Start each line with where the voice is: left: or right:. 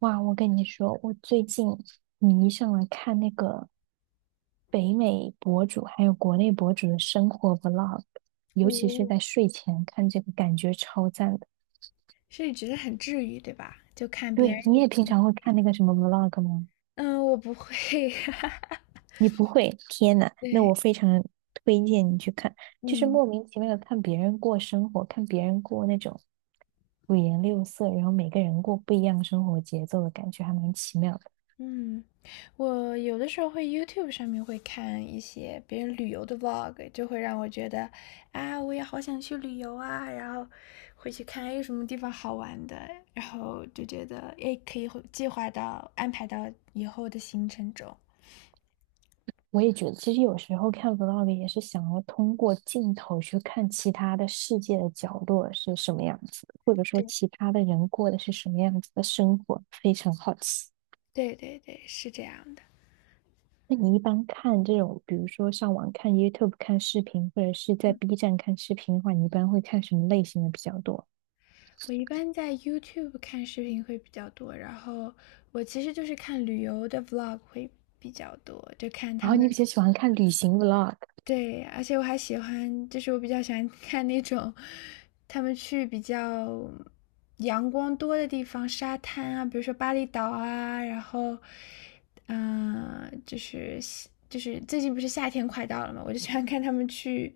right: 哇，我跟你说，我最近迷上了看那个北美博主，还有国内博主的生活 vlog，尤其是
left: 哦，
right: 在睡前看这个，感觉超赞的。
left: 所以你觉得很治愈，对吧？就看别
right: 对，
left: 人
right: 你
left: 的一
right: 也平
left: 天。
right: 常会看那个什么 vlog 吗？
left: 嗯，我不会。
right: 你不会？天呐，那我
left: 对，
right: 非常推荐你去看，就是
left: 嗯
right: 莫名其妙的看别人过生活，看别人过那种五颜六色，然后每个人过不一样生活节奏的感觉，还蛮奇妙的。
left: 嗯，我有的时候会 YouTube 上面会看一些别人旅游的 vlog，就会让我觉得啊，我也好想去旅游啊，然后回去看哎有什么地方好玩的，然后就觉得哎可以会计划到安排到以后的行程中。
right: 我也觉得，其实有时候看 vlog 也是想要通过镜头去看其他的世界的角落是什么样子的或者说其
left: 对
right: 他的人过的是什么样子的生活，非常好奇。
left: 对对对，是这样的。
right: 那你一般看这种，比如说上网看 YouTube 看视频，或者是在 B 站看视频的话，你一般会看什么类型的比较多？
left: 我一般在 YouTube 看视频会比较多，然后我其实就是看旅游的 vlog 会比较多，就看
right: 然
left: 他
right: 后你
left: 们
right: 比较喜欢看旅行 vlog？
left: 对，而且我还喜欢，就是我比较喜欢看那种他们去比较阳光多的地方，沙滩啊，比如说巴厘岛啊，然后，嗯、就是最近不是夏天快到了嘛，我就喜欢看他们去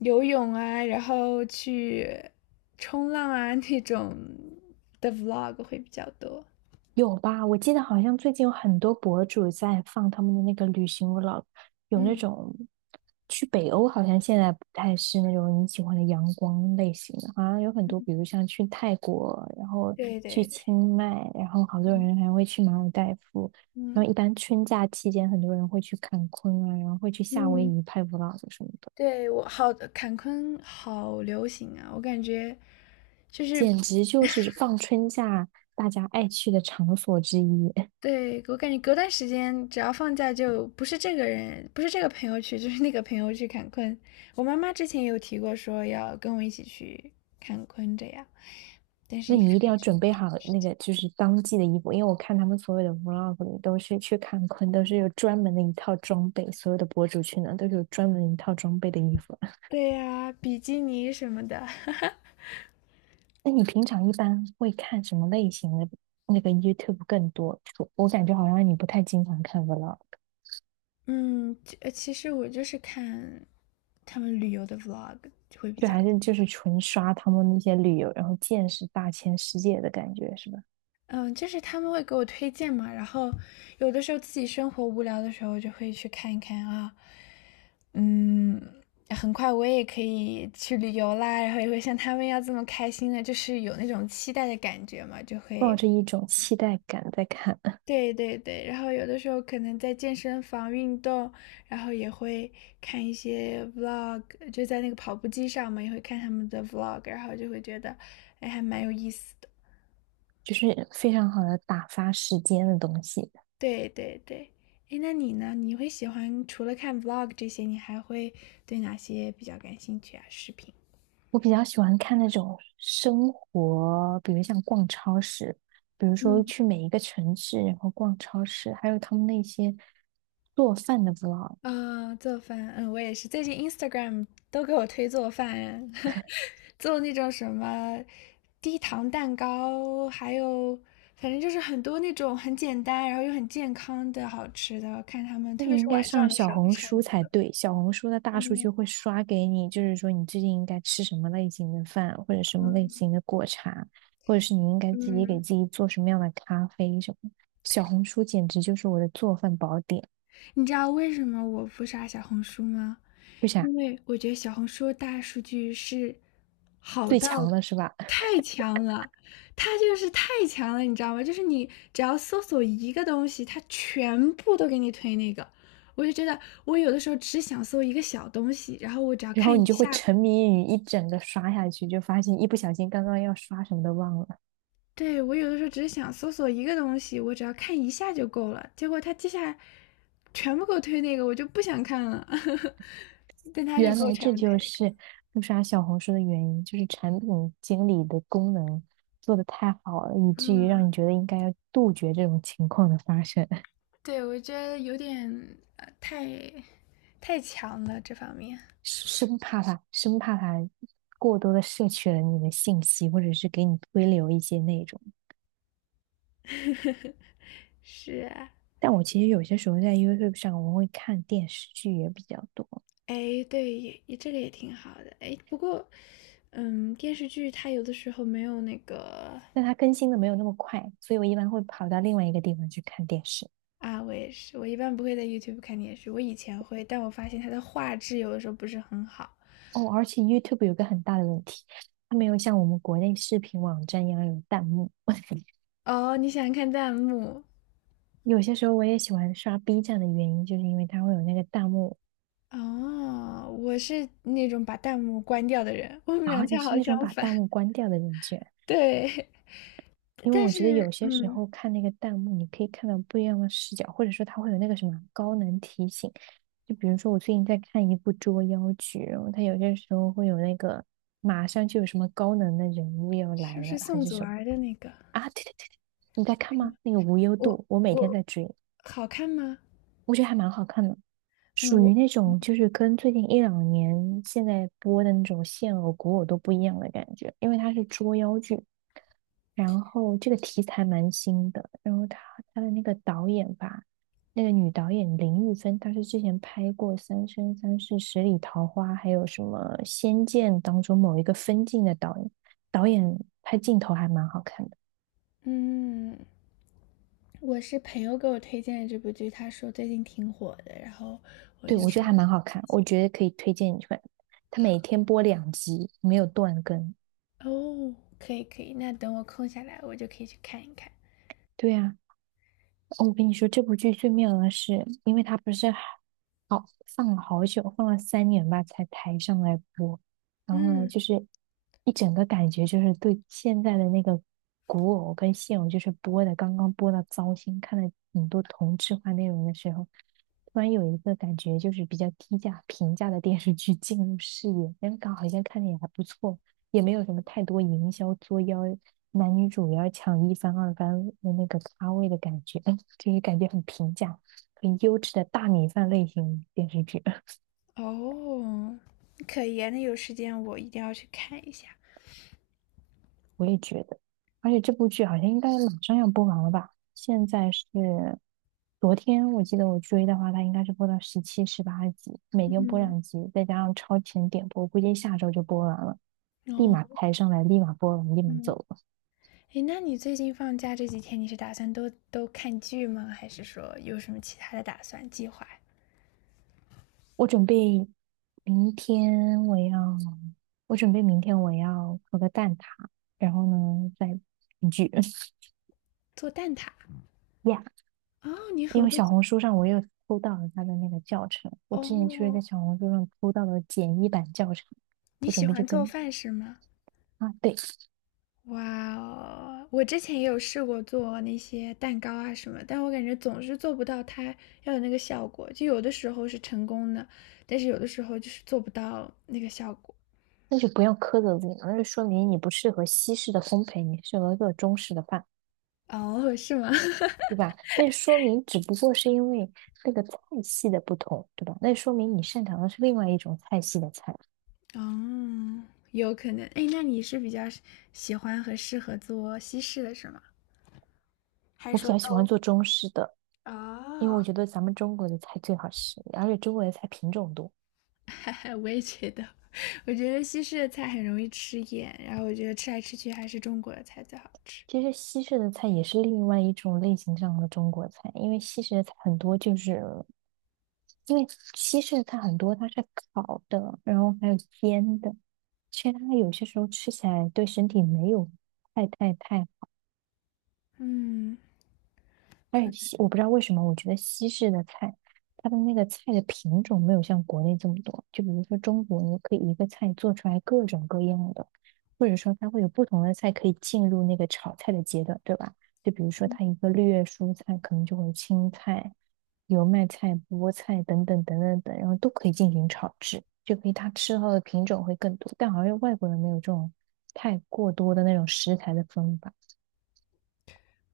left: 游泳啊，然后去冲浪啊那种的 vlog 会比较多。
right: 有吧？我记得好像最近有很多博主在放他们的那个旅行 vlog，有那
left: 嗯，
right: 种去北欧，好像现在不太是那种你喜欢的阳光类型的，好像有很多，比如像去泰国，然后
left: 对
right: 去
left: 对对，
right: 清迈，然后好多
left: 嗯
right: 人还会去马尔代夫，然
left: 嗯
right: 后一般春假期间，很多人会去看昆啊，然后会去夏威
left: 嗯。
right: 夷拍 vlog 什么的，
left: 对，我好，坎昆好流行啊！我感觉就是，
right: 简直就是放春假大家爱去的场所之一。
left: 对，我感觉隔段时间只要放假就不是这个人，不是这个朋友去，就是那个朋友去坎昆。我妈妈之前也有提过说要跟我一起去坎昆这样，但是
right: 那
left: 一
right: 你一
left: 看
right: 定
left: 一
right: 要
left: 直没
right: 准备
left: 有到
right: 好
left: 时
right: 那
left: 间。
right: 个就是当季的衣服，因为我看他们所有的 vlog 里都是去看昆，都是有专门的一套装备，所有的博主去呢都是有专门一套装备的衣服。
left: 对呀，比基尼什么的，
right: 那你平常一般会看什么类型的那个 YouTube 更多？我感觉好像你不太经常看 vlog，
left: 嗯，其实我就是看他们旅游的 vlog 会比
right: 就
left: 较。
right: 还是就是纯刷他们那些旅游，然后见识大千世界的感觉是吧？
left: 嗯，就是他们会给我推荐嘛，然后有的时候自己生活无聊的时候，就会去看一看啊，嗯，很快我也可以去旅游啦，然后也会像他们一样这么开心的，就是有那种期待的感觉嘛，就
right: 抱
left: 会，
right: 着一种期待感在看，
left: 对对对，然后有的时候可能在健身房运动，然后也会看一些 vlog，就在那个跑步机上嘛，也会看他们的 vlog，然后就会觉得，哎，还蛮有意思的。
right: 就是非常好的打发时间的东西。
left: 对对对，哎，那你呢？你会喜欢除了看 vlog 这些，你还会对哪些比较感兴趣啊？视频？
right: 我比较喜欢看那种生活，比如像逛超市，比如
left: 嗯。
right: 说去每一个城市，然后逛超市，还有他们那些做饭的 vlog。
left: 啊，做饭，嗯，我也是，最近 Instagram 都给我推做饭，做那种什么低糖蛋糕，还有反正就是很多那种很简单，然后又很健康的好吃的，看他们，
right: 那
left: 特别
right: 你
left: 是
right: 应该
left: 晚上
right: 上
left: 的
right: 小
left: 时候
right: 红
left: 馋。
right: 书才对，小红书的大数据
left: 嗯
right: 会刷给你，就是说你最近应该吃什么类型的饭，或者什么类
left: 嗯
right: 型的果茶，或者是你应该自己给
left: 嗯。
right: 自己做什么样的咖啡什么。小红书简直就是我的做饭宝典，
left: 你知道为什么我不刷小红书吗？
right: 为啥？
left: 因为我觉得小红书的大数据是好
right: 最
left: 到
right: 强了是吧？
left: 太强了，它就是太强了，你知道吗？就是你只要搜索一个东西，它全部都给你推那个。我就觉得我有的时候只想搜一个小东西，然后我只要
right: 然
left: 看
right: 后你
left: 一
right: 就会
left: 下，
right: 沉迷于一整个刷下去，就发现一不小心刚刚要刷什么都忘了。
left: 对，我有的时候只是想搜索一个东西，我只要看一下就够了。结果它接下来全部给我推那个，我就不想看了，但他就
right: 原
left: 给我
right: 来
left: 全
right: 这
left: 部推
right: 就
left: 那个。
right: 是不刷小红书的原因，就是产品经理的功能做得太好了，以至于让你
left: 嗯，
right: 觉得应该要杜绝这种情况的发生，
left: 对，我觉得有点太强了，这方面
right: 生怕它过多的摄取了你的信息，或者是给你推流一些内容。
left: 是啊，
right: 但我其实有些时候在 YouTube 上，我会看电视剧也比较多。
left: 哎，对，也这个也挺好的，哎，不过，嗯，电视剧它有的时候没有那个
right: 但它更新的没有那么快，所以我一般会跑到另外一个地方去看电视。
left: 啊，我也是，我一般不会在 YouTube 看电视，我以前会，但我发现它的画质有的时候不是很好。
right: 哦，而且 YouTube 有个很大的问题，它没有像我们国内视频网站一样有弹幕。
left: 哦，你喜欢看弹幕？
right: 有些时候我也喜欢刷 B 站的原因，就是因为它会有那个弹幕
left: 哦，我是那种把弹幕关掉的人，我们
right: 啊。
left: 俩
right: 你
left: 恰
right: 是
left: 好
right: 那种
left: 相
right: 把
left: 反。
right: 弹幕关掉的人居然。
left: 对，
right: 因为
left: 但
right: 我觉得
left: 是，
right: 有些时
left: 嗯。
right: 候看那个弹幕，你可以看到不一样的视角，或者说它会有那个什么高能提醒。就比如说，我最近在看一部捉妖剧，然后它有些时候会有那个马上就有什么高能的人物要
left: 是不
right: 来了，
left: 是
right: 还
left: 宋
right: 是
left: 祖
right: 什么
left: 儿的那个？
right: 啊？对对对，你在看吗？那个无忧
left: 我
right: 渡，我每天
left: 我
right: 在追，
left: 好看吗？
right: 我觉得还蛮好看的。属
left: 嗯，
right: 于
left: 我
right: 那种就是跟最近一两年现在播的那种现偶、古偶都不一样的感觉，因为它是捉妖剧，然后这个题材蛮新的，然后它的那个导演吧，那个女导演林玉芬，她是之前拍过《三生三世十里桃花》，还有什么《仙剑》当中某一个分镜的导演，导演拍镜头还蛮好看的，
left: 嗯，我是朋友给我推荐的这部剧，他说最近挺火的，然后我
right: 对，
left: 就
right: 我觉
left: 说
right: 得还蛮好看，我觉得可以推荐你去看，他
left: 好
right: 每天播两集，没有断更。
left: 哦，可以可以，那等我空下来，我就可以去看一看。
right: 对呀、哦我跟你说，这部剧最妙的是，因为它不是好放了好久，放了3年吧才抬上来播，然后呢，
left: 嗯，
right: 就是一整个感觉就是对现在的那个古偶跟现偶，就是播的刚刚播到糟心，看了很多同质化内容的时候，突然有一个感觉就是比较低价平价的电视剧进入视野，那个好像看着也还不错，也没有什么太多营销作妖，男女主要抢一番、二番的那个咖位的感觉，嗯，这是感觉很平价、很优质的大米饭类型电视剧，
left: 哦，可以啊那有时间我一定要去看一下。
right: 我也觉得。而且这部剧好像应该马上要播完了吧？现在是昨天，我记得我追的话，它应该是播到17、18集，每天播两集，再加上超前点播，估计下周就播完了，立马
left: 哦，
right: 抬上来，立马播完，立马
left: 嗯，
right: 走。
left: 诶，那你最近放假这几天，你是打算都看剧吗？还是说有什么其他的打算计划？
right: 我准备明天我要，我准备明天我要烤个蛋挞，然后呢再一句
left: 做蛋挞？
right: 呀，
left: 哦，你
right: 因
left: 很
right: 为
left: 会
right: 小
left: 做
right: 红书上我又偷到了他的那个教程，我之前就是在
left: 哦，
right: 小红书上偷到了简易版教程，
left: 你
right: 我
left: 喜
right: 准备就
left: 欢做
right: 跟
left: 饭是吗？
right: 啊对，
left: 哇哦，我之前也有试过做那些蛋糕啊什么，但我感觉总是做不到它要有那个效果。就有的时候是成功的，但是有的时候就是做不到那个效果。
right: 那就不要苛责自己了，那就说明你不适合西式的烘焙，你适合做中式的饭，
left: 哦，是吗？
right: 对吧？那说明只不过是因为那个菜系的不同，对吧？那说明你擅长的是另外一种菜系的菜。
left: 哦，有可能。哎，那你是比较喜欢和适合做西式的是吗？还是
right: 我比
left: 说
right: 较喜欢
left: 都？
right: 做中式的，因为
left: 哦，
right: 我觉得咱们中国的菜最好吃，而且中国的菜品种多。
left: 哈哈，我也觉得，我觉得西式的菜很容易吃厌，然后我觉得吃来吃去还是中国的菜最好吃。
right: 其实西式的菜也是另外一种类型上的中国菜，因为西式的菜很多就是，因为西式的菜很多它是烤的，然后还有煎的，其实它有些时候吃起来对身体没有太
left: 嗯，可能，
right: 我不知道为什么，我觉得西式的菜，它的那个菜的品种没有像国内这么多。就比如说中国，你可以一个菜做出来各种各样的，或者说它会有不同的菜可以进入那个炒菜的阶段，对吧？就比如说它一个绿叶蔬菜，可能就会有青菜、油麦菜、菠菜等等等等等，然后都可以进行炒制，就可以它吃到的品种会更多。但好像外国人没有这种太过多的那种食材的分法，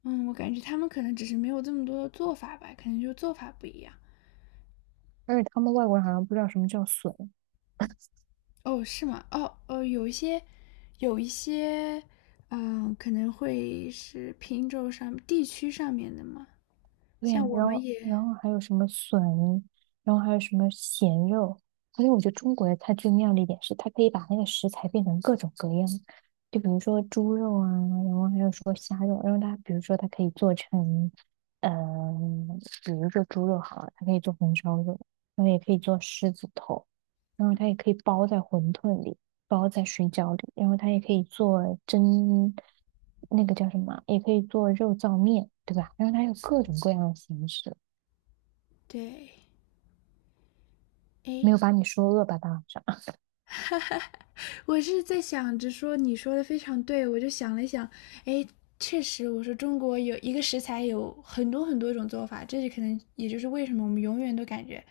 left: 嗯，我感觉他们可能只是没有这么多的做法吧，可能就做法不一样。
right: 而且他们外国人好像不知道什么叫笋。
left: 哦，是吗？哦，哦，有一些，有一些，嗯，可能会是品种上、地区上面的嘛。
right: 对
left: 像
right: 呀、
left: 我
right: 然
left: 们
right: 后
left: 也
right: 然后还有什么笋，然后还有什么咸肉，而且我觉得中国的菜最妙的一点是，它可以把那个食材变成各种各样，就比如说猪肉啊，然后还有说虾肉，然后它比如说它可以做成，嗯、比如说猪肉好了，它可以做红烧肉，然后也可以做狮子头，然后它也可以包在馄饨里，包在水饺里，然后它也可以做蒸，那个叫什么，也可以做肉燥面，对吧？然后它有各种各样的形式，
left: 对，
right: 没
left: 哎，
right: 有把你说饿吧，大晚上，
left: 我是在想着说，你说的非常对，我就想了想，哎，确实，我说中国有一个食材有很多很多种做法，这就可能也就是为什么我们永远都感觉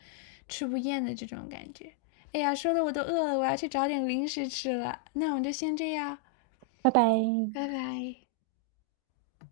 left: 吃不厌的这种感觉。哎呀，说的我都饿了，我要去找点零食吃了。那我们就先这样，
right: 拜
left: 拜
right: 拜。
left: 拜。